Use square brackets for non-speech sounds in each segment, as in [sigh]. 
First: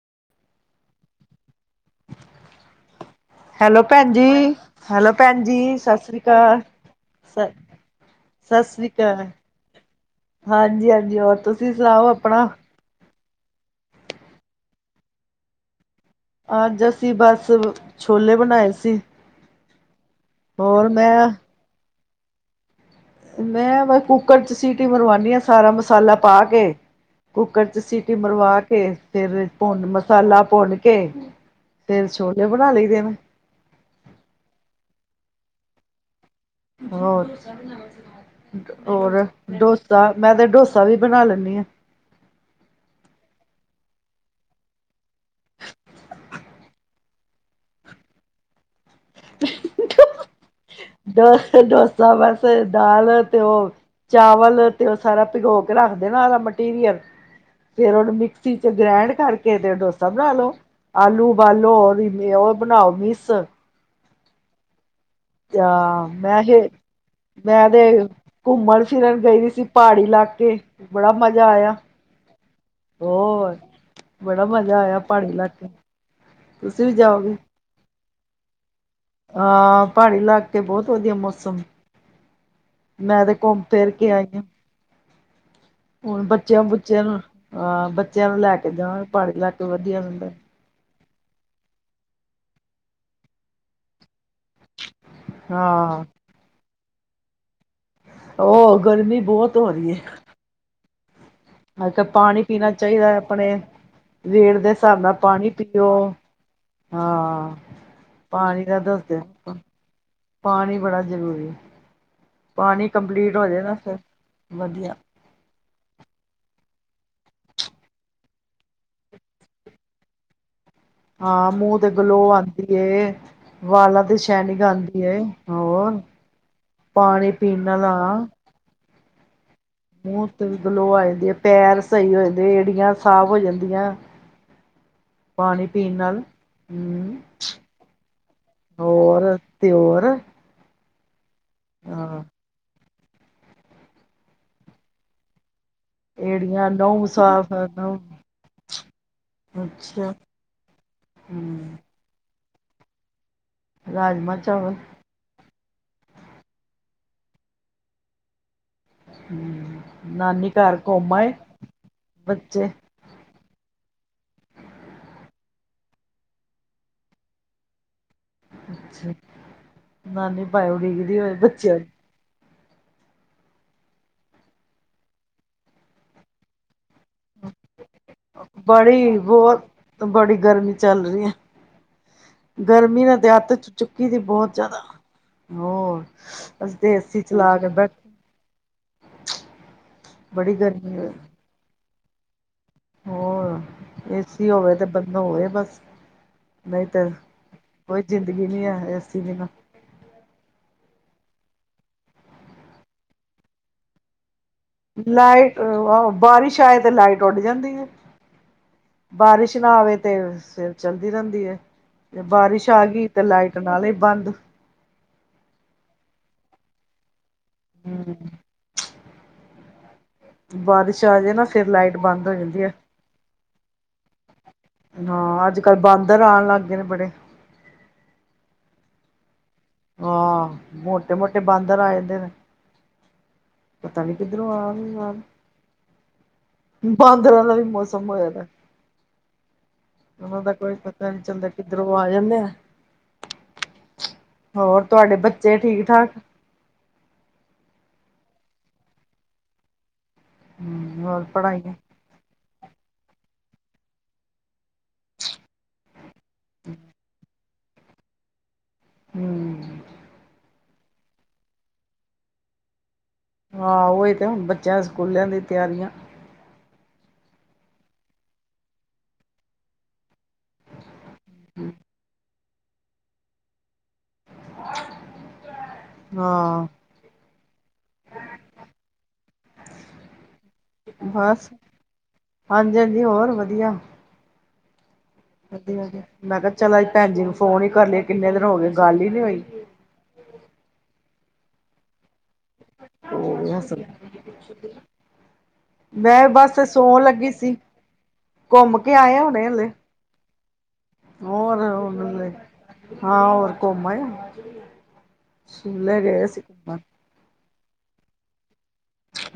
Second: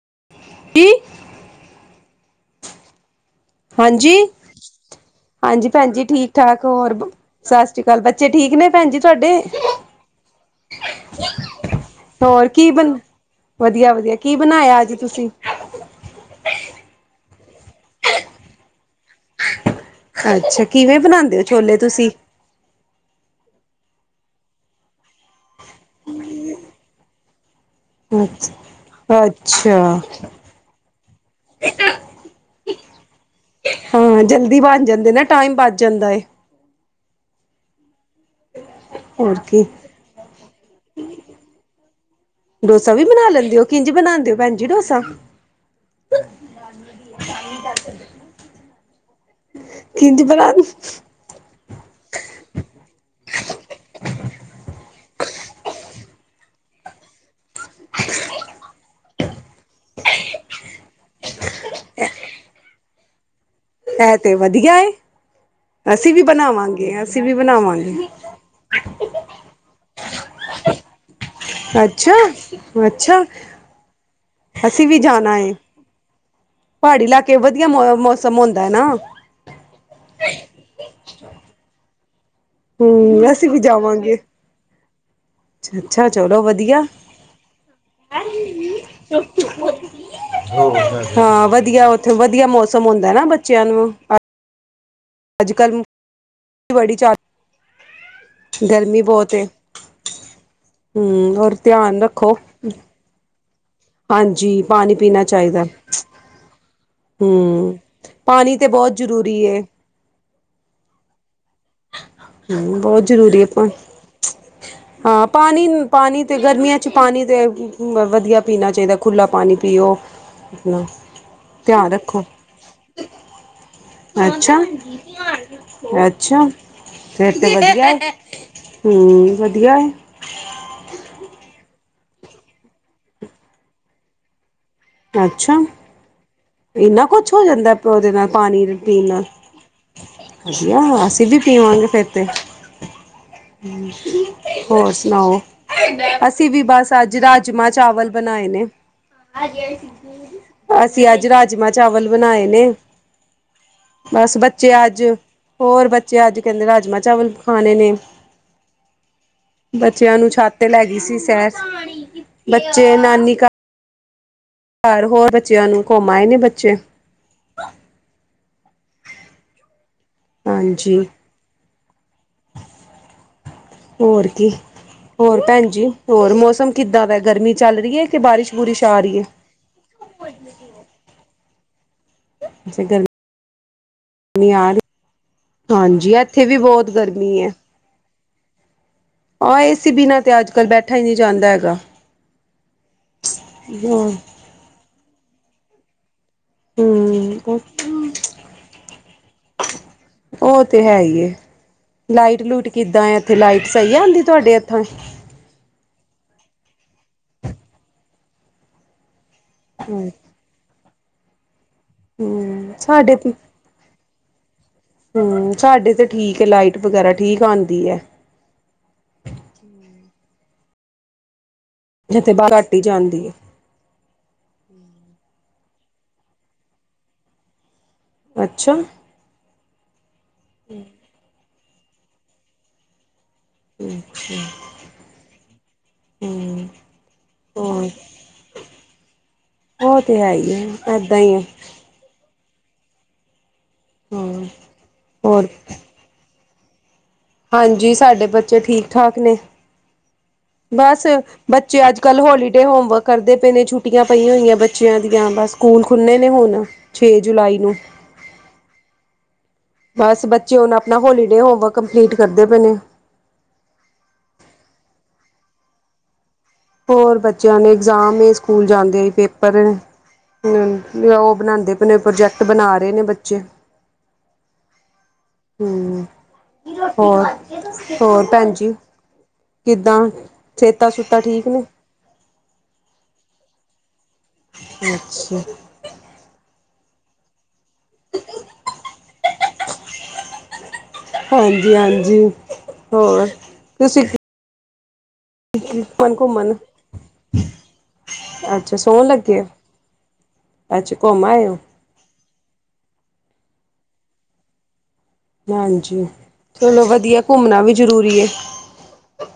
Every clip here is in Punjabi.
[inaudible] ਹੈਲੋ ਭੈਣ ਜੀ, ਹਾਂਜੀ- ਹੈਲੋ ਭੈਣ ਹਾਂਜੀ ਭੈਣ ਸਤਿ ਜੀ ਸ੍ਰੀ ਠੀਕ ਅਕਾਲ। ਠਾਕ ਹੋਰ ਸ ਸਤਿ ਸ੍ਰੀ ਅਕਾਲ ਬੱਚੇ ਠੀਕ ਸਤਿ ਨੇ ਸ੍ਰੀ ਭੈਣ ਜੀ ਅਕਾਲ, ਤੁਹਾਡੇ [inaudible] ਹਾਂਜੀ ਹਾਂਜੀ ਹੋਰ ਤੁਸੀਂ ਸੁਣਾਓ ਆਪਣਾ? ਹੋਰ ਕੀ ਬਣ ਵਧੀਆ- ਵਧੀਆ ਕੀ ਬਣਾਇਆ ਅੱਜ ਤੁਸੀਂ ਅੱਜ ਅਸੀਂ ਬਸ ਛੋਲੇ ਬਣਾਏ ਸੀ। ਅੱਛਾ ਹੋਰ ਕਿਵੇਂ ਮੈਂ ਬਣਾਉਂਦੇ ਹੋ ਛੋਲੇ ਤੁਸੀਂ ਮੈਂ ਕੁੱਕਰ 'ਚ ਸੀਟੀ ਮਰਵਾਣੀ ਆ ਸਾਰਾ ਮਸਾਲਾ ਪਾ ਕੇ ਕੁੱਕਰ 'ਚ ਸੀਟੀ ਮਰਵਾ ਕੇ ਅੱਛਾ ਫਿਰ ਭੁੰਨ ਅੱਛਾ ਮਸਾਲਾ ਭੁੰਨ ਕੇ ਫਿਰ ਛੋਲੇ ਬਣਾ ਲਈ ਦੇ ਨੇ। ਹਾਂ ਜਲਦੀ ਬਣ ਜਾਂਦੇ ਨਾ ਟਾਈਮ ਬੱਚ ਜਾਂਦਾ ਏ। ਹੋਰ ਹੋਰ ਡੋਸਾ ਮੈਂ ਤੇ ਡੋਸਾ ਵੀ ਬਣਾ ਲੈਂਦੀ ਆਂ। ਡੋਸਾ ਵੀ ਬਣਾ ਲੈਂਦੇ ਹੋ ਕਿੰਜ ਬਣਾਦੇ ਹੋ ਭੈਣ ਜੀ ਡੋਸਾ [inaudible] ਕਿੰਝ ਬਣਾ [inaudible] ਡੋਸਾ ਬਸ ਦਾਲ ਤੇ ਉਹ ਚਾਵਲ ਤੇ ਉਹ ਸਾਰਾ ਭਿਗੋ ਕੇ ਰੱਖਦੇ ਨਾ ਉਹਦਾ ਮਟੀਰੀਅਲ ਫੇਰ ਉਹਨੂੰ ਮਿਕਸੀ 'ਚ ਗ੍ਰੈਂਡ ਕਰਕੇ ਤੇ ਡੋਸਾ ਬਣਾ ਲੋ। ਆਲੂ ਉਬਾਲੋ ਉਹ -ਉਹ ਬਣਾਓ ਮਿਸ ਇਹ ਤੇ ਵਧੀਆ ਏ। ਆ ਅਸੀਂ ਵੀ ਮੈਂ ਇਹ ਬਣਾਵਾਂਗੇ ਅਸੀਂ ਵੀ ਮੈਂ ਤੇ ਬਣਾਵਾਂਗੇ ਘੁੰਮਣ ਫਿਰਨ ਗਈ ਸੀ ਪਹਾੜੀ ਲਾ ਕੇ ਬੜਾ ਮਜ਼ਾ ਆਇਆ ਅੱਛਾ ਅੱਛਾ ਹੋਰ ਬੜਾ ਮਜ਼ਾ ਅਸੀਂ ਆਇਆ ਵੀ ਪਹਾੜੀ ਜਾਣਾ ਏ ਇਲਾਕਿਆਂ ਪਹਾੜੀ ਇਲਾਕੇ ਵਧੀਆ ਮੌਸਮ ਹੁੰਦਾ ਹੈ ਨਾ। ਹਾਂ ਪਹਾੜੀ ਇਲਾਕੇ ਬਹੁਤ ਵਧੀਆ ਮੌਸਮ ਮੈਂ ਹੂੰ ਤੇ ਅਸੀਂ ਵੀ ਘੁੰਮ ਫਿਰ ਕੇ ਜਾਵਾਂਗੇ। ਆਈ ਹਾਂ। ਅੱਛਾ ਹੁਣ ਚਲੋ ਬੱਚਿਆਂ ਵਧੀਆ ਬੁੱਚਿਆਂ ਨੂੰ ਆਂ ਬੱਚਿਆਂ ਨੂੰ ਲੈ ਕੇ ਜਾਣਾਗੇ ਪਹਾੜੀ ਇਲਾਕੇ ਵਧੀਆ ਰਹਿੰਦਾ। ਹਾਂ ਵਧੀਆ ਉੱਥੇ ਵਧੀਆ ਮੌਸਮ ਹੁੰਦਾ ਨਾ ਬੱਚਿਆਂ ਨੂੰ ਅੱਜ ਕੱਲ੍ਹ ਹਾਂ ਬੜੀ ਚੱਲ ਉਹ ਗਰਮੀ ਬਹੁਤ ਹੋ ਰਹੀ ਹੈ। ਹੋਰ ਅੱਜ ਧਿਆਨ ਕੱਲ ਰੱਖੋ। ਪਾਣੀ ਪੀਣਾ ਚਾਹੀਦਾ ਆਪਣੇ ਹਾਂਜੀ ਰੇਟ ਦੇ ਪਾਣੀ ਹਿਸਾਬ ਨਾਲ ਪੀਣਾ ਪਾਣੀ ਚਾਹੀਦਾ ਪੀ ਜਓ। ਹਾਂ ਹਮ ਪਾਣੀ ਤੇ ਦਾ ਬਹੁਤ ਦੱਸਦੇ ਜ਼ਰੂਰੀ ਹੈ ਪਾਣੀ ਬੜਾ ਜਰੂਰੀ ਹਮ ਪਾਣੀ ਬਹੁਤ ਕੰਪਲੀਟ ਜ਼ਰੂਰੀ ਹੈ ਹੋ ਜਾ ਪਾ ਨਾ ਫਿਰ ਵਧੀਆ ਹਾਂ ਪਾਣੀ ਪਾਣੀ ਤਾਂ ਗਰਮੀਆਂ 'ਚ ਪਾਣੀ ਤਾਂ ਵਧੀਆ ਪੀਣਾ ਚਾਹੀਦਾ ਖੁੱਲ੍ਹਾ ਪਾਣੀ ਪੀਓ। ਆਪਣਾ ਹਾਂ ਮੂੰਹ ਤੇ ਧਿਆਨ ਗਲੋ ਰੱਖੋ ਆਉਂਦੀ ਵਾਲਾਂ ਤੇ ਅੱਛਾ ਸ਼ੈਨਿੰਗ ਆਉਂਦੀ ਏ ਹੋਰ -ਅੱਛਾ ਪਾਣੀ ਫਿਰ ਤੇ ਪੀਣ ਨਾਲ ਵਧੀਆ ਹਾਂ ਹੂੰ ਵਧੀ ਮੂੰਹ ਤੇ ਗਲੋ ਆ ਜਾਂਦੇ ਪੈਰ ਸਹੀ ਹੋ ਜਾਂਦੇ ਏੜੀਆਂ ਸਾਫ਼ ਹੋ ਜਾਂਦੀਆਂ। ਅੱਛਾ ਪਾਣੀ ਪੀਣ ਨਾਲ ਇੰਨਾ ਹਮ ਕੁਛ ਹੋ ਜਾਂਦਾ, ਉਹਦੇ ਨਾਲ ਪਾਣੀ ਪੀਣ ਹੋਰ ਨਾਲ ਤੇ ਹੋਰ ਵਧੀਆ। ਅਸੀਂ ਵੀ ਪੀਵਾਂਗੇ ਫਿਰ ਹਾਂ ਤੇ, ਹੋਰ ਸੁਣਾਓ? ਅਸੀਂ ਵੀ ਏੜੀਆਂ ਬਸ ਨਹੁੰ ਅੱਜ ਸਾਫ਼ ਰਾਜਮਾਂ ਨਹੁੰ ਚਾਵਲ ਬਣਾਏ ਨੇ, ਅੱਛਾ ਅਸੀਂ ਅੱਜ ਰਾਜਮਾਂ ਹਮ ਚਾਵਲ ਬਣਾਏ ਨੇ, ਰਾਜਮਾਂ ਬਸ ਬੱਚੇ ਚਾਵਲ ਅੱਜ ਹੋਰ ਬੱਚੇ ਅੱਜ ਕਹਿੰਦੇ ਰਾਜਮਾ, ਚਾਵਲ ਖਾਣੇ ਨੇ, ਹਮ ਬੱਚਿਆਂ ਨੂੰ ਨਾਨੀ ਛੱਤ ਤੇ ਘਰ ਲੈ ਗਈ ਘੁੰਮ ਸੀ, ਆਏ ਸੈਰ ਬੱਚੇ ਨਾਨੀ ਘਰ ਹੋਰ ਬੱਚਿਆਂ ਨੂੰ ਘੁੰਮਾਏ ਨੇ ਬੱਚੇ, ਅੱਛਾ, ਨਾਨੀ ਭਾਵੇਂ ਹਾਂਜੀ ਉਡੀਕਦੀ ਹੋਵੇ ਬੱਚਿਆਂ ਦੀ। ਹੋਰ ਕੀ ਹੋਰ ਭੈਣ ਜੀ, ਹੋਰ ਮੌਸਮ? ਕਿੱਦਾਂ ਦਾ ਗਰਮੀ ਚੱਲ ਰਹੀ ਹੈ, ਕਿ ਬਾਰਿਸ਼ ਬਾਰਿਸ਼ ਆ ਬੜੀ ਰਹੀ ਹੈ। ਬਹੁਤ ਬੜੀ ਗਰਮੀ ਚੱਲ ਰਹੀ ਹੈ ਗਰਮੀ ਨਾਲ ਦਿਹਾਤ ਚ ਚੁੱਕੀ ਸੀ ਬਹੁਤ ਆ ਜ਼ਿਆਦਾ ਰਹੀ ਹੋਰ ਹਾਂਜੀ ਇੱਥੇ ਵੀ ਅਸੀਂ ਬਹੁਤ ਤੇ ਏਸੀ ਚਲਾ ਕੇ ਬੈਠੇ, ਹਾਂ ਏਸੀ ਬਿਨਾਂ ਤੇ ਬੜੀ ਅੱਜ-ਕੱਲ੍ਹ ਬੈਠਾ ਗਰਮੀ ਹੀ ਹੋਈ ਨਹੀਂ ਜਾਂਦਾ ਹੈਗਾ। ਹੋਰ ਹਮ ਏਸੀ ਹੋਵੇ ਤੇ ਬੰਦਾ ਹੋਵੇ ਬਸ ਨਹੀਂ ਤੇ ਕੋਈ ਜ਼ਿੰਦਗੀ ਨਹੀਂ ਹੈ, ਐਸੀ ਦੀ ਨਾਲ ਉਹ ਤੇ ਹੈ ਹੀ ਲਾਈਟ ਲੂਟ ਕਿੱਦਾਂ, ਇੱਥੇ ਲਾਈਟ ਸਹੀ ਆ ਹੁੰਦੀ ਤੁਹਾਡੇ? ਇੱਥਾਂ ਲਾਈਟ ਆਹ ਬਾਰਿਸ਼ ਆਏ, ਤੇ ਲਾਈਟ ਉੱਡ ਜਾਂਦੀ ਹੈ। ਬਾਰਿਸ਼ ਨਾ ਆਵੇ, ਹਮ ਤੇ ਸਿਰ ਚੱਲਦੀ ਰਹਿੰਦੀ ਹੈ ਤੇ ਬਾਰਿਸ਼ ਆ ਗਈ ਤੇ ਲਾਈਟ ਨਾ ਬੰਦ ਹੂਸ਼ ਸਾਡੇ ਤੇ ਠੀਕ ਹੈ ਲਾਈਟ ਵਗੈਰਾ ਠੀਕ ਆਦੀ ਐ। ਹਮ ਬਾਰਿਸ਼ ਆਜੇ ਨਾ, ਫਿਰ ਲਾਈਟ ਬੰਦ ਜਿੱਥੇ ਹੋ ਬਾਹਰ ਜਾਂਦੀ ਹੈ ਘਟੀ ਜਾਂਦੀ ਏ। ਹਾਂ ਅੱਜ-ਕੱਲ੍ਹ ਬਾਂਦਰ ਆਉਣ ਲੱਗ ਗਏ ਨੇ ਬੜੇ, ਅੱਛਾ, ਹਾਂ ਮੋਟੇ-ਮੋਟੇ ਬਾਂਦਰ ਆ ਜਾਂਦੇ ਨੇ, ਪਤਾ ਨੀ ਕਿਧਰੋਂ ਆ ਵੀ ਆ। ਹਮ ਬਾਂਦਰਾਂ ਦਾ ਵੀ ਹੋਰ ਮੌਸਮ ਹੋਇਆ ਤਾਂ, ਉਹ ਤੇ ਹੈ ਉਹਨਾਂ ਦਾ ਹੀ ਕੋਈ ਹੈ ਪਤਾ ਏਦਾਂ ਨੀ ਹੀ ਹੈ ਚੱਲਦਾ, ਕਿੱਧਰੋਂ ਆ ਜਾਂਦੇ ਆ। ਹਾਂ ਹੋਰ ਤੁਹਾਡੇ ਹੋਰ ਬੱਚੇ ਠੀਕ-ਠਾਕ, ਹਾਂਜੀ, ਸਾਡੇ ਬੱਚੇ ਠੀਕ-ਠਾਕ ਨੇ? ਹਮ ਬਸ ਹੋਰ ਪੜ੍ਹਾਈਆਂ ਬੱਚੇ ਅੱਜ-ਕੱਲ੍ਹ ਹੋਲੀਡੇ ਹੋਮਵਰਕ ਕਰਦੇ ਪਏ, ਨੇ ਛੁੱਟੀਆਂ ਪਈਆਂ ਹੋਈਆਂ। ਬੱਚਿਆਂ ਦੀਆਂ ਬਸ ਸਕੂਲ ਖੁੱਲ੍ਹੇ ਨੇ ਹੁਣ ਛੇ ਜੁਲਾਈ ਨੂੰ ਹਮ ਬਸ ਬੱਚੇ ਹੁਣ, ਆਪਣਾ ਹੋਲੀਡੇ ਹੋਮਵਰਕ ਕੰਪਲੀਟ ਕਰਦੇ ਪਏ ਨੇ ਹਾਂ ਹੀ ਤੇ ਹੁਣ ਬੱਚਿਆਂ ਸਕੂਲਿਆਂ ਦੀ ਤਿਆਰੀਆਂ, ਹੋਰ ਬੱਚਿਆਂ ਨੇ ਇਗਜ਼ਾਮ ਸਕੂਲ ਜਾਂਦੇ ਸੀਏ ਪੇਪਰ, ਹੂੰ, ਉਹ ਬਣਾਉਦੇ ਪਣੇ ਪ੍ਰੋਜੈਕਟ ਬਣਾ ਰਹੇ ਨੇ ਬੱਚੇ ਹ ਹੂੰ ਹੋਰ-ਹੋਰ ਭੈਣ ਜੀ, ਕਿੱਦਾਂ ਸੇਤਾਂ ਸੁੂਤਾ ਠੀਕ ਨੇ, ਹਾਂਜੀ-ਹਾਂਜੀ, ਹੋਰ ਵਧੀਆ। ਹਾਂ, ਵਧੀਆ-ਵਧੀਆ, ਮੈਂ ਕਿਹਾ ਚੱਲ ਭੈਣ ਜੀ ਨੂੰ ਫੋਨ ਹੀ ਕਰ ਲਏ ਕਿੰਨੇ ਦਿਨ ਹੋ ਗਏ, ਗੱਲ ਹੀ ਨੀ ਹੋਈ। ਹਾਂਜੀ-ਹਾਂਜੀ, ਉਹ ਘੁੰਮਣ ਮੈਂ ਘੁੰਮਣ ਬਸ ਸੌਣ ਲੱਗੀ ਸੀ। ਅੱਛਾ ਘੁੰਮ ਕੇ ਸੌਣ ਆਏ ਲੱਗੇ ਹੋੁਣੇ ਹੋ ਹਲੇ, ਅੱਛਾ ਘੁੰਮ ਆਇਓ, ਹੋਰ ਹਾਂ ਹੋਰ ਘੁੰਮਣ। ਸ਼ਿਮਲੇ ਹਾਂਜੀ ਗਏ ਸੀ ਚਲੋ ਵਧੀਆ ਘੁੰਮਣਾ ਵੀ ਜ਼ਰੂਰੀ ਹੈ।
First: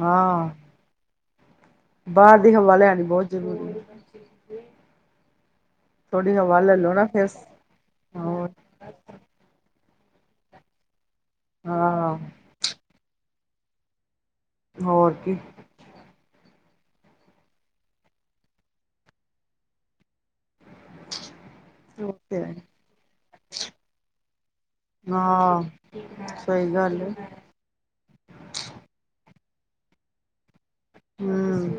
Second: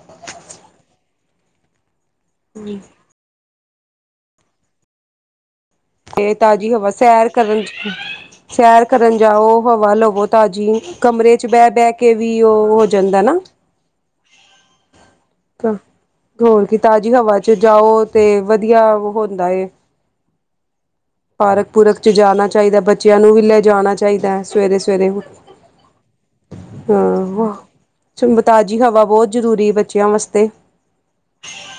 ਹਾਂ। ਬਾਹਰ ਦੀ ਹਵਾ ਲਿਆਣੀ ਬਹੁਤ ਜ਼ਰੂਰੀ ਹੈ ਤੇ ਥੋੜ੍ਹੀ ਤਾਜ਼ੀ ਲੈ ਹਵਾ ਲੋ ਨਾ ਫਿਰ ਸੈਰ ਕਰਨ ਚ ਹੋਰ ਸੈਰ ਕਰਨ ਜਾਓ। ਹਵਾ ਲਵੋ ਤਾਜ਼ੀ ਕਮਰੇ ਚ ਬਹਿ ਬਹਿ ਕੇ ਹਾਂ ਵੀ ਉਹ ਹੋ ਜਾਂਦਾ ਨਾ। ਹੋਰ ਕੀ, ਹੋਰ ਕੀ ਤਾਜ਼ੀ ਹਵਾ ਚ ਜਾਓ ਤੇ ਵਧੀਆ ਹੁੰਦਾ। ਪਾਰਕ ਪੂਰਕ ਚ ਜਾਣਾ ਚਾਹੀਦਾ ਬੱਚਿਆਂ ਨੂੰ ਵੀ ਲੈ ਜਾਣਾ ਚਾਹੀਦਾ ਸਵੇਰੇ ਸਵੇਰੇ। ਹਾਂ। ਸਹੀ ਗੱਲ ਏ, ਹਾਂ, ਤਾਜ਼ੀ ਹਵਾ ਬਹੁਤ ਜ਼ਰੂਰੀ ਬੱਚਿਆਂ ਵਾਸਤੇ। ਹੂੰ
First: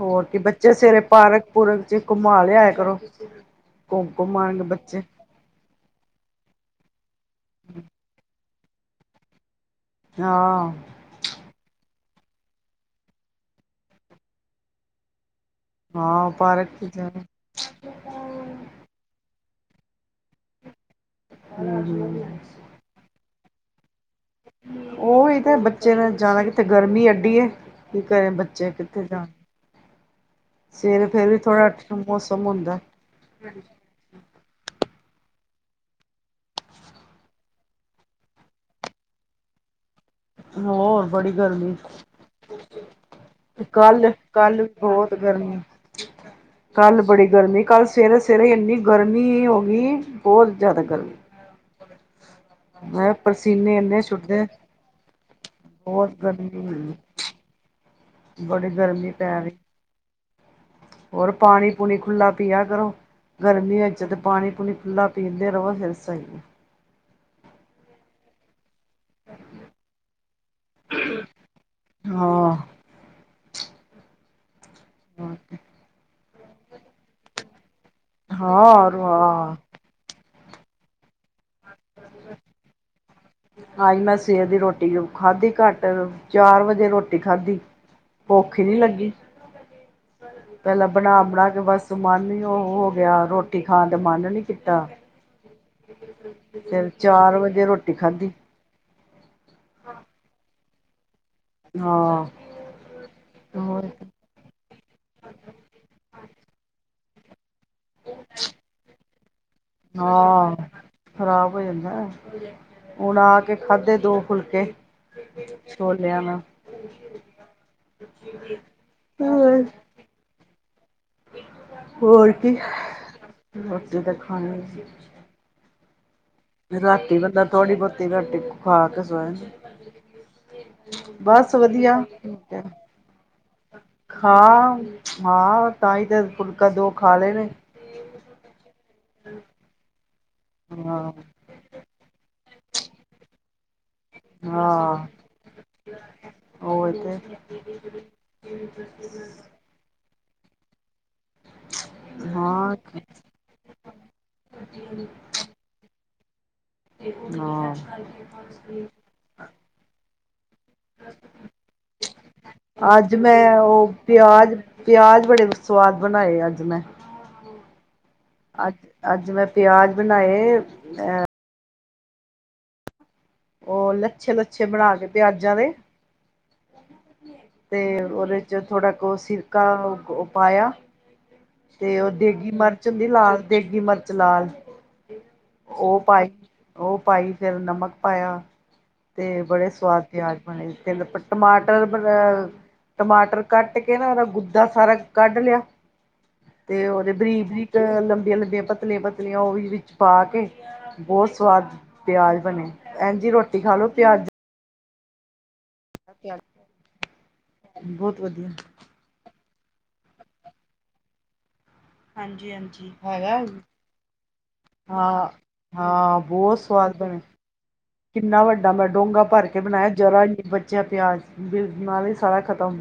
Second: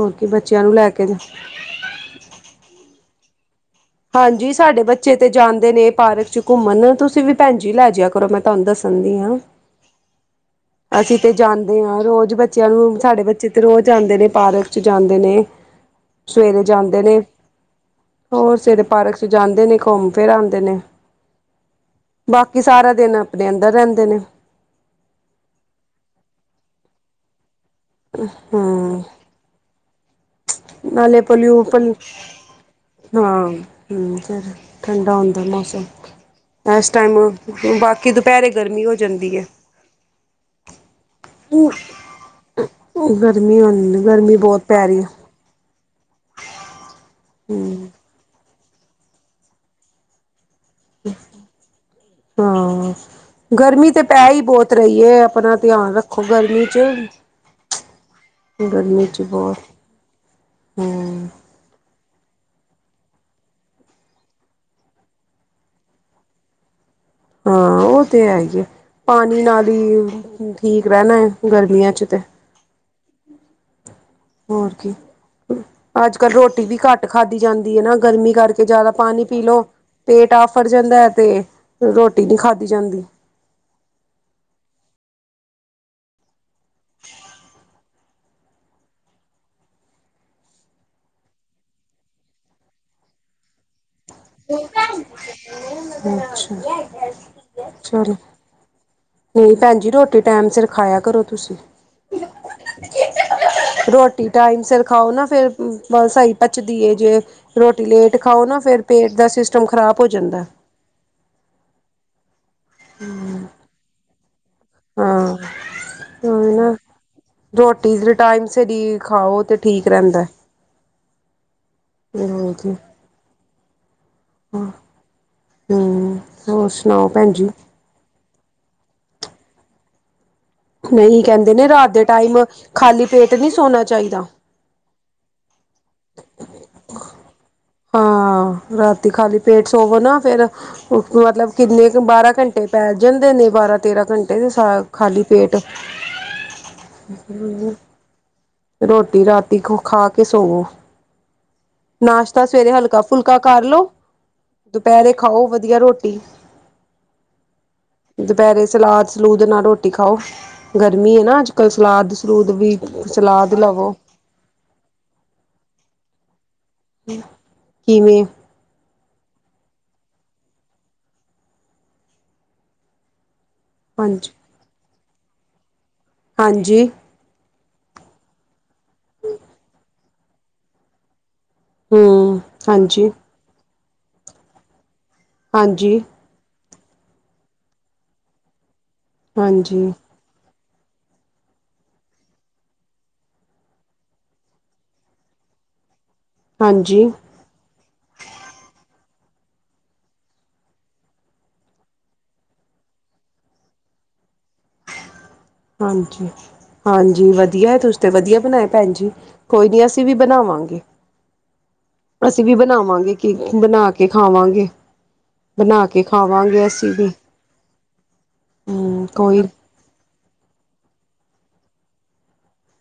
ਹੋਰ ਕੀ ਬੱਚਿਆਂ ਬੱਚੇ ਨੂੰ ਲੈ ਸਵੇਰੇ ਕੇ ਪਾਰਕ ਪੂਰਕ ਚ ਘੁਮਾ ਲਿਆਇ ਕਰੋ। ਘੁੰਮ ਘੁੰਮ ਹਾਂਜੀ ਆਣਗੇ ਸਾਡੇ ਬੱਚੇ ਤੇ ਜਾਂਦੇ ਨੇ ਪਾਰਕ ਚ ਘੁੰਮਣ ਤੁਸੀਂ ਵੀ ਭੈਣ ਜੀ ਲੈ ਜਿਆ ਕਰੋ ਮੈਂ ਤੁਹਾਨੂੰ ਦੱਸਣ ਦੀ ਹਾਂ, ਹਾਂ ਅਸੀਂ ਤੇ ਜਾਂਦੇ ਹਾਂ। ਰੋਜ਼ ਬੱਚਿਆਂ ਨੂੰ ਸਾਡੇ ਬੱਚੇ ਤੇ ਰੋਜ਼ ਆਉਂਦੇ ਨੇ ਪਾਰਕ ਚ ਜਾਂਦੇ ਨੇ। ਹਾਂ ਸਵੇਰੇ ਪਾਰਕ ਚ ਜਾਂਦੇ ਨੇ, ਜਾਣਾ ਹੋਰ ਸਵੇਰੇ ਪਾਰਕ ਚ ਜਾਂ ਹੂੰ ਹੂੰ ਆਪਣੇ ਅੰਦਰ ਰ ਉਹੀ ਤੇ ਬੱਚੇ ਨੇ ਜਾਣਾ ਕਿੱਥੇ ਗਰਮੀ ਐਡੀ ਆ। ਕੀ ਕਰੇ ਬੱਚੇ ਹਾਂ ਕਿੱਥੇ ਜਾਣ। ਸਵੇਰੇ ਨਾਲੇ ਫੇਰ [unintelligible] ਵੀ ਥੋੜਾ ਹਾਂ, ਮੌਸਮ ਹੁੰਦਾ। ਹੂੰ, ਫਿਰ ਠੰਡਾ ਹੁੰਦਾ ਮੌਸਮ ਇਸ ਟਾਈਮ ਬਾਕੀ ਦੁਪਹਿਰੇ ਗਰਮੀ ਹੋ ਜਾਂਦੀ ਹੈ। ਹੋਰ ਬੜੀ ਗਰਮੀ ਗਰਮੀ ਹੁੰਦੀ ਕੱਲ੍ਹ ਗਰਮੀ ਕੱਲ੍ਹ ਵੀ ਪੈ ਰਹੀ ਹੈ ਬਹੁਤ ਗਰਮੀ ਕੱਲ੍ਹ ਬੜੀ ਗਰਮੀ ਕੱਲ੍ਹ ਹਮ ਸਵੇਰੇ ਸਵੇਰੇ ਇੰਨੀ ਗਰਮੀ ਹੋ ਗਈ, ਬਹੁਤ ਜ਼ਿਆਦਾ ਗਰਮੀ ਹਾਂ ਮੈਂ ਪਸੀਨੇ ਗਰਮੀ ਤੇ ਇੰਨੇ ਪੈ ਹੀ ਛੁੱਟਦੇ ਬਹੁਤ ਰਹੀ ਹੈ ਆਪਣਾ ਧਿਆਨ ਰੱਖੋ ਗਰਮੀ ਚ। ਬੜੀ ਗਰਮੀ ਚ ਪੈ ਰਹੀ ਬਹੁਤ ਹਮ ਹੋਰ ਪਾਣੀ ਪੂਣੀ ਖੁੱਲ੍ਹਾ ਪੀਆ ਕਰੋ। ਗਰਮੀਆਂ ਵਿੱਚ ਤੇ ਪਾਣੀ ਪੂਣੀ ਖੁੱਲ੍ਹਾ ਪੀਂਦੇ ਰਵੋ ਫਿਰ ਸਹੀ। ਹਾਂ ਉਹ ਤੇ ਹੈ ਹੀ ਆ। ਪਾਣੀ ਨਾਲ ਹੀ ਠੀਕ ਰਹਿਣਾ ਹੈ ਗਰਮੀਆਂ ਚ ਤੇ। ਹਾਂ ਹੋਰ ਕੀ, ਅੱਜ ਕੱਲ੍ਹ ਰੋਟੀ ਵੀ ਘੱਟ ਖਾਧੀ ਜਾਂਦੀ ਨਾ ਗਰਮੀ ਕਰਕੇ ਹਾਂ ਜ਼ਿਆਦਾ ਪਾਣੀ ਪੀ ਹਾਂ ਲਓ ਪੇਟ ਆ ਫੜ ਜਾਂਦਾ ਹੈ ਤੇ ਰੋਟੀ ਨੀ ਖਾਂਦੀ ਜਾਂਦੀ। ਆਈ ਮੈਂ ਸਵੇਰ ਦੀ ਰੋਟੀ ਖਾਧੀ ਘੱਟ ਚਾਰ ਵਜੇ ਰੋਟੀ ਖਾਧੀ। ਭੁੱਖ ਨੀ ਲੱਗੀ, ਪਹਿਲਾਂ ਬਣਾ ਬਣਾ ਕੇ ਬਸ ਮਨ ਹੀ ਉਹ ਹੋ ਗਿਆ ਰੋਟੀ ਖਾਣ ਤੇ ਮਨ ਨੀ ਕੀਤਾ, ਫਿਰ ਚਾਰ ਵਜੇ ਰੋਟੀ ਚਲੋ ਖਾਧੀ। ਨਹੀਂ ਭੈਣਜੀ ਰੋਟੀ ਟੈਮ ਸਿਰ ਖਾਇਆ ਕਰੋ। ਤੁਸੀਂ ਹਾਂ। ਹੋਰ, ਰੋਟੀ ਟਾਈਮ ਸਿਰ ਖਾਓ ਨਾ ਫੇਰ ਸਹੀ ਭਚਦੀ ਏ ਜੇ। ਰੋਟੀ ਲੇਟ ਖਾਓ ਨਾ ਫੇਰ ਪੇਟ ਦਾ ਸ ਹਾਂ ਖਰਾਬ ਹੋ ਜਾਂਦਾ ਹੁਣ ਆ ਕੇ ਖਾਧੇ ਦੋ ਫੁਲਕੇ ਹਾਂ, ਛੋਲਿਆਂ ਆ ਨਾਲ ਨਾ ਰੋਟੀ ਟਾਈਮ ਸਿਰ ਹੀ ਖਾਓ ਤੇ ਹੋਰ ਠੀਕ ਰਹਿੰਦਾ। ਹੋਰ ਕੀ ਹੂੰ ਹੋ ਦੇਖਾ ਹੂੰ। ਰਾਤੀ ਬੰਦਾ ਥੋੜ੍ਹੀ ਬਹੁਤੀ ਰਾਟੀ ਖਾ ਕੇ ਸੋ ਨਹੀਂ ਬਸ ਕਹਿੰਦੇ ਨੇ ਰਾਤ ਵਧੀਆ ਦੇ ਟਾਈਮ ਖਾਲੀ ਪੇਟ ਨਹੀਂ ਸੋਣਾ ਚਾਹੀਦਾ ਖਾ ਹਾਂ ਤਾਂ ਹੀ ਤਾਂ ਫੁਲਕਾ ਦੋ ਖਾ ਲਏ ਨੇ ਹਾਂ ਰਾਤੀ ਖਾਲੀ ਪੇਟ ਸੋਵੋ ਨਾ ਫੇਰ ਹਾਂ ਮਤਲਬ ਕਿੰਨੇ ਕੁ ਬਾਰਾਂ ਘੰਟੇ ਪੈ ਜਾਂਣਦੇ ਨੇ ਬਾਰਾਂ ਤੇਰਾਂ ਘੰਟੇ ਤੇ ਹਾਂ ਖਾਲੀ ਪੇਟ ਉਹ ਤੇ ਰੋਟੀ ਰਾਤੀ ਖਾ ਕੇ ਸੋਵੋ ਨਾਸ਼ਤਾ ਸਵੇਰੇ ਹਾਂ ਹਲਕਾ ਫੁਲਕਾ ਕਰ ਲੋ ਦੁਪਹਿਰੇ ਖਾਓ ਵਧੀਆ ਰੋਟੀ ਹਾਂ [unintelligible] ਦੁਪਹਿਰੇ ਸਲਾਦ ਸਲੂਦ ਨਾਲ ਰੋਟੀ ਖਾਓ ਗਰਮੀ ਹੈ ਨਾ ਅੱਜਕੱਲ ਅੱਜ ਮੈਂ ਲਵੋ ਉਹ ਪਿਆਜ ਪਿਆਜ ਬੜੇ ਸਵਾਦ ਬਣਾਏ ਅੱਜ ਮੈਂ ਕਿਵੇਂ ਅੱਜ ਅੱਜ ਮੈਂ ਪਿਆਜ਼ ਬਣਾਏ ਉਹ ਹਾਂਜੀ ਲੱਛੇ ਲੱਛੇ ਬਣਾ ਕੇ ਪਿਆਜਾਂ ਦੇ ਹਾਂਜੀ ਤੇ ਉਹਦੇ 'ਚ ਥੋੜਾ ਕੁ ਸਿਰਕਾ ਪਾਇਆ ਤੇ ਉਹ ਹਮ ਦੇਗੀ ਮਿਰਚ ਹੁੰਦੀ ਹਾਂਜੀ ਲਾਲ ਦੇਗੀ ਮਿਰਚ ਲਾਲ ਹਾਂਜੀ। ਓਹ ਪਾਈ ਫਿਰ ਨਮਕ ਪਾਯਾ ਤੇ ਬੜੇ ਹਾਂਜੀ ਸਵਾਦ ਪਿਆਜ ਬਣੇ, ਤਿਲ ਪੱ ਟਮਾਟਰ ਬਰਹ ਟਮਾਟਰ ਕੱਟ ਕੇ ਨਾ ਉਦਾ ਗੁੱਦਾ ਸਾਰਾ ਕੱਢ ਲਿਆ। ਤੇ ਹਾਂਜੀ ਓਦੇ ਬਰੀਕ ਬਰੀਕ ਲੰਬੀਆਂ ਲੰਬੀਆਂ ਪਤਲੀਆਂ ਪਤ ਤੀਲੀਆਂ ਓਹ ਵੀ ਵਿੱਚ ਪਾ ਕੇ ਬੌਤ ਸਵਾਦ ਪਿਆਜ ਬਣੇ, ਐਨ ਜੀ ਰੋਟੀ ਖਾ ਲੋੋ ਪਿਆਜ ਹਾਂਜੀ ਹਾਂਜੀ, ਵਧੀਆ ਹੈ ਤੁਸੀ ਤੇ ਵਧੀਆ ਬਣਾਏ ਭੈਣ ਜੀ। ਕੋਈ ਨੀ ਅਸੀਂ ਵੀ ਬਣਾਵਾਂਗੇ। ਅਸੀਂ ਵੀ ਬਣਾਵਾਂਗੇ ਕਿ ਹੈਗਾ ਬਣਾ ਕੇ ਖਾਵਾਂਗੇ। ਹਾਂ ਬਣਾ ਕੇ ਹਾਂ, ਬੌਤ ਖਾਵਾਂਗੇ ਅਸੀਂ ਸਵਾਦ ਵੀ ਬਣੇ। ਕਿੰਨਾ ਵੱਡਾ ਮੈਂ ਹਮ ਡੋਂਗਾ ਕੋਈ ਭਰ ਕੇ ਬਣਾਯੈ। ਜਰਾ ਜੀ ਬੱਚਿਆ ਪਿਆਜ਼ ਬਿੱਲ ਨਾਲੇ ਸਾਰਾ ਖਤਮ।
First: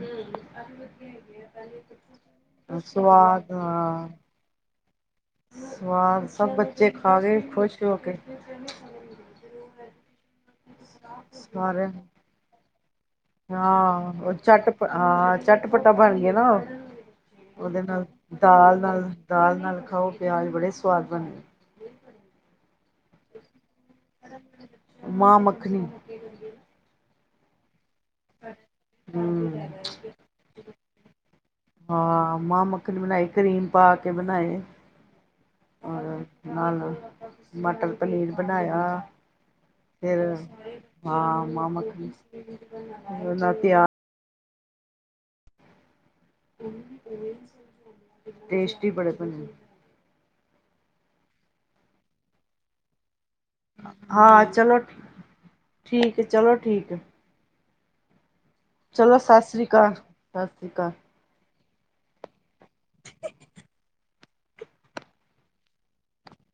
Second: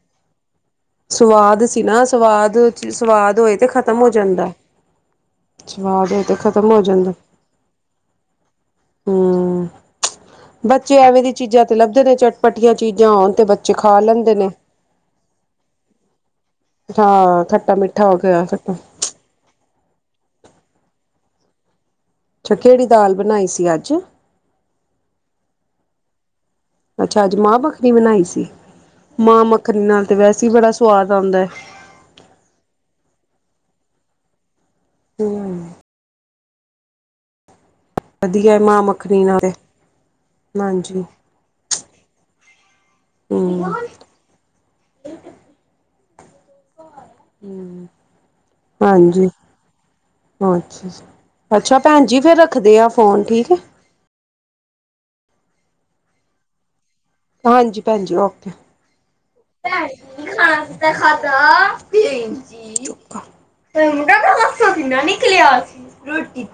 ਸਵਾਦ ਸੀ ਨਾ, ਸਵਾਦ ਸਵਾਦ ਹੋਏ ਤੇ ਖਤਮ ਹੋ ਜਾਂਦਾਏ ਸਵਾਦ ਸਭ ਬੱਚੇ ਖਾ ਗੇ ਖੁਸ਼ ਹੋ ਕੇ ਹਮ ਬੱਚੇ ਐਵੇਂ ਦੀ ਚੀਜ਼ਾਂ ਤੇ ਸਾਰੇ ਲੱਭਦੇ ਨੇ ਚਟਪਟ। ਹਾਂ, ਔ ਚੱਟ ਹਾਂ ਚੱਟਪੱਟਾ ਬਣ ਗੇਨਾ ਓਹ, ਹਾਂ ਖੱਟਾ ਓਦੇ ਨਾਲ ਮਿੱਠਾ ਹੋ ਗਿਆ ਖੱਟਾ ਦਾਲ ਨਾਲ ਦਾਲ ਨਾਲ ਖਾਓ ਪਿਆਜ਼ ਬੜੇ ਸਵਾਦ ਬਣਦੇ। ਅੱਛਾ, ਕੇੜੀ ਦਾਲ ਬਣਾਈ ਸੀ ਅੱਜ? ਮਾਂ ਮੱਖਣੀ ਅੱਛਾ, ਅੱਜ ਮਾਂ ਮੱਖਣੀ ਬਣਾਈ ਸੀ, ਮਾਂ ਹਮ ਮੱਖਣੀ ਨਾਲ ਤੇ ਵੈਸੇ ਈ ਬੜਾ ਸਵਾਦ ਆੰਦੈ। ਹਾਂ, ਮਾਂ ਮੱਖਣੀ ਬਣਾਈ ਕਰੀਮ ਪਾ ਕੇ ਬਣਾਏ। ਹਮ ਔਰ ਨਾਲ ਮਟਰ ਪਨੀਰ ਵਧੀਆ ਮਾਂ ਬਣਾਯਾ। ਮੱਖਣੀ ਨਾਲ ਤੇ ਫਿਰ ਹਾਂਜੀ ਹਾਂ, ਮਾਂ ਮੱਖਣੀ ਨਾਲ ਹਮ ਪਿਆਜ ਟੇਸਟੀ ਬੜੇ ਬਣੇ। ਅਛਾ ਜੀ, ਅੱਛਾ ਭੈਣ ਜੀ ਫੇਰ ਰੱਖਦੇ ਆ ਫੋਨ, ਠੀਕ। ਹੈ ਹਾਂ ਚਲੋ, ਠੀ ਠੀਕ ਏ ਚਲੋ ਠੀਕ ਏ। ਹਾਂਜੀ ਭੈਣਜੀ, ਓਕੇ। ਸਤਿ ਸ਼੍ਰੀ ਚੁਪ ਅਕਾਲ ਸਤਿ ਸ਼੍ਰੀ ਅਕਾਲ ਕਰ। ਤੇ ਮੁੰਡਾ [unintelligible] ਨਿਕਲਯਾ ਸੀ ਰੋਟੀ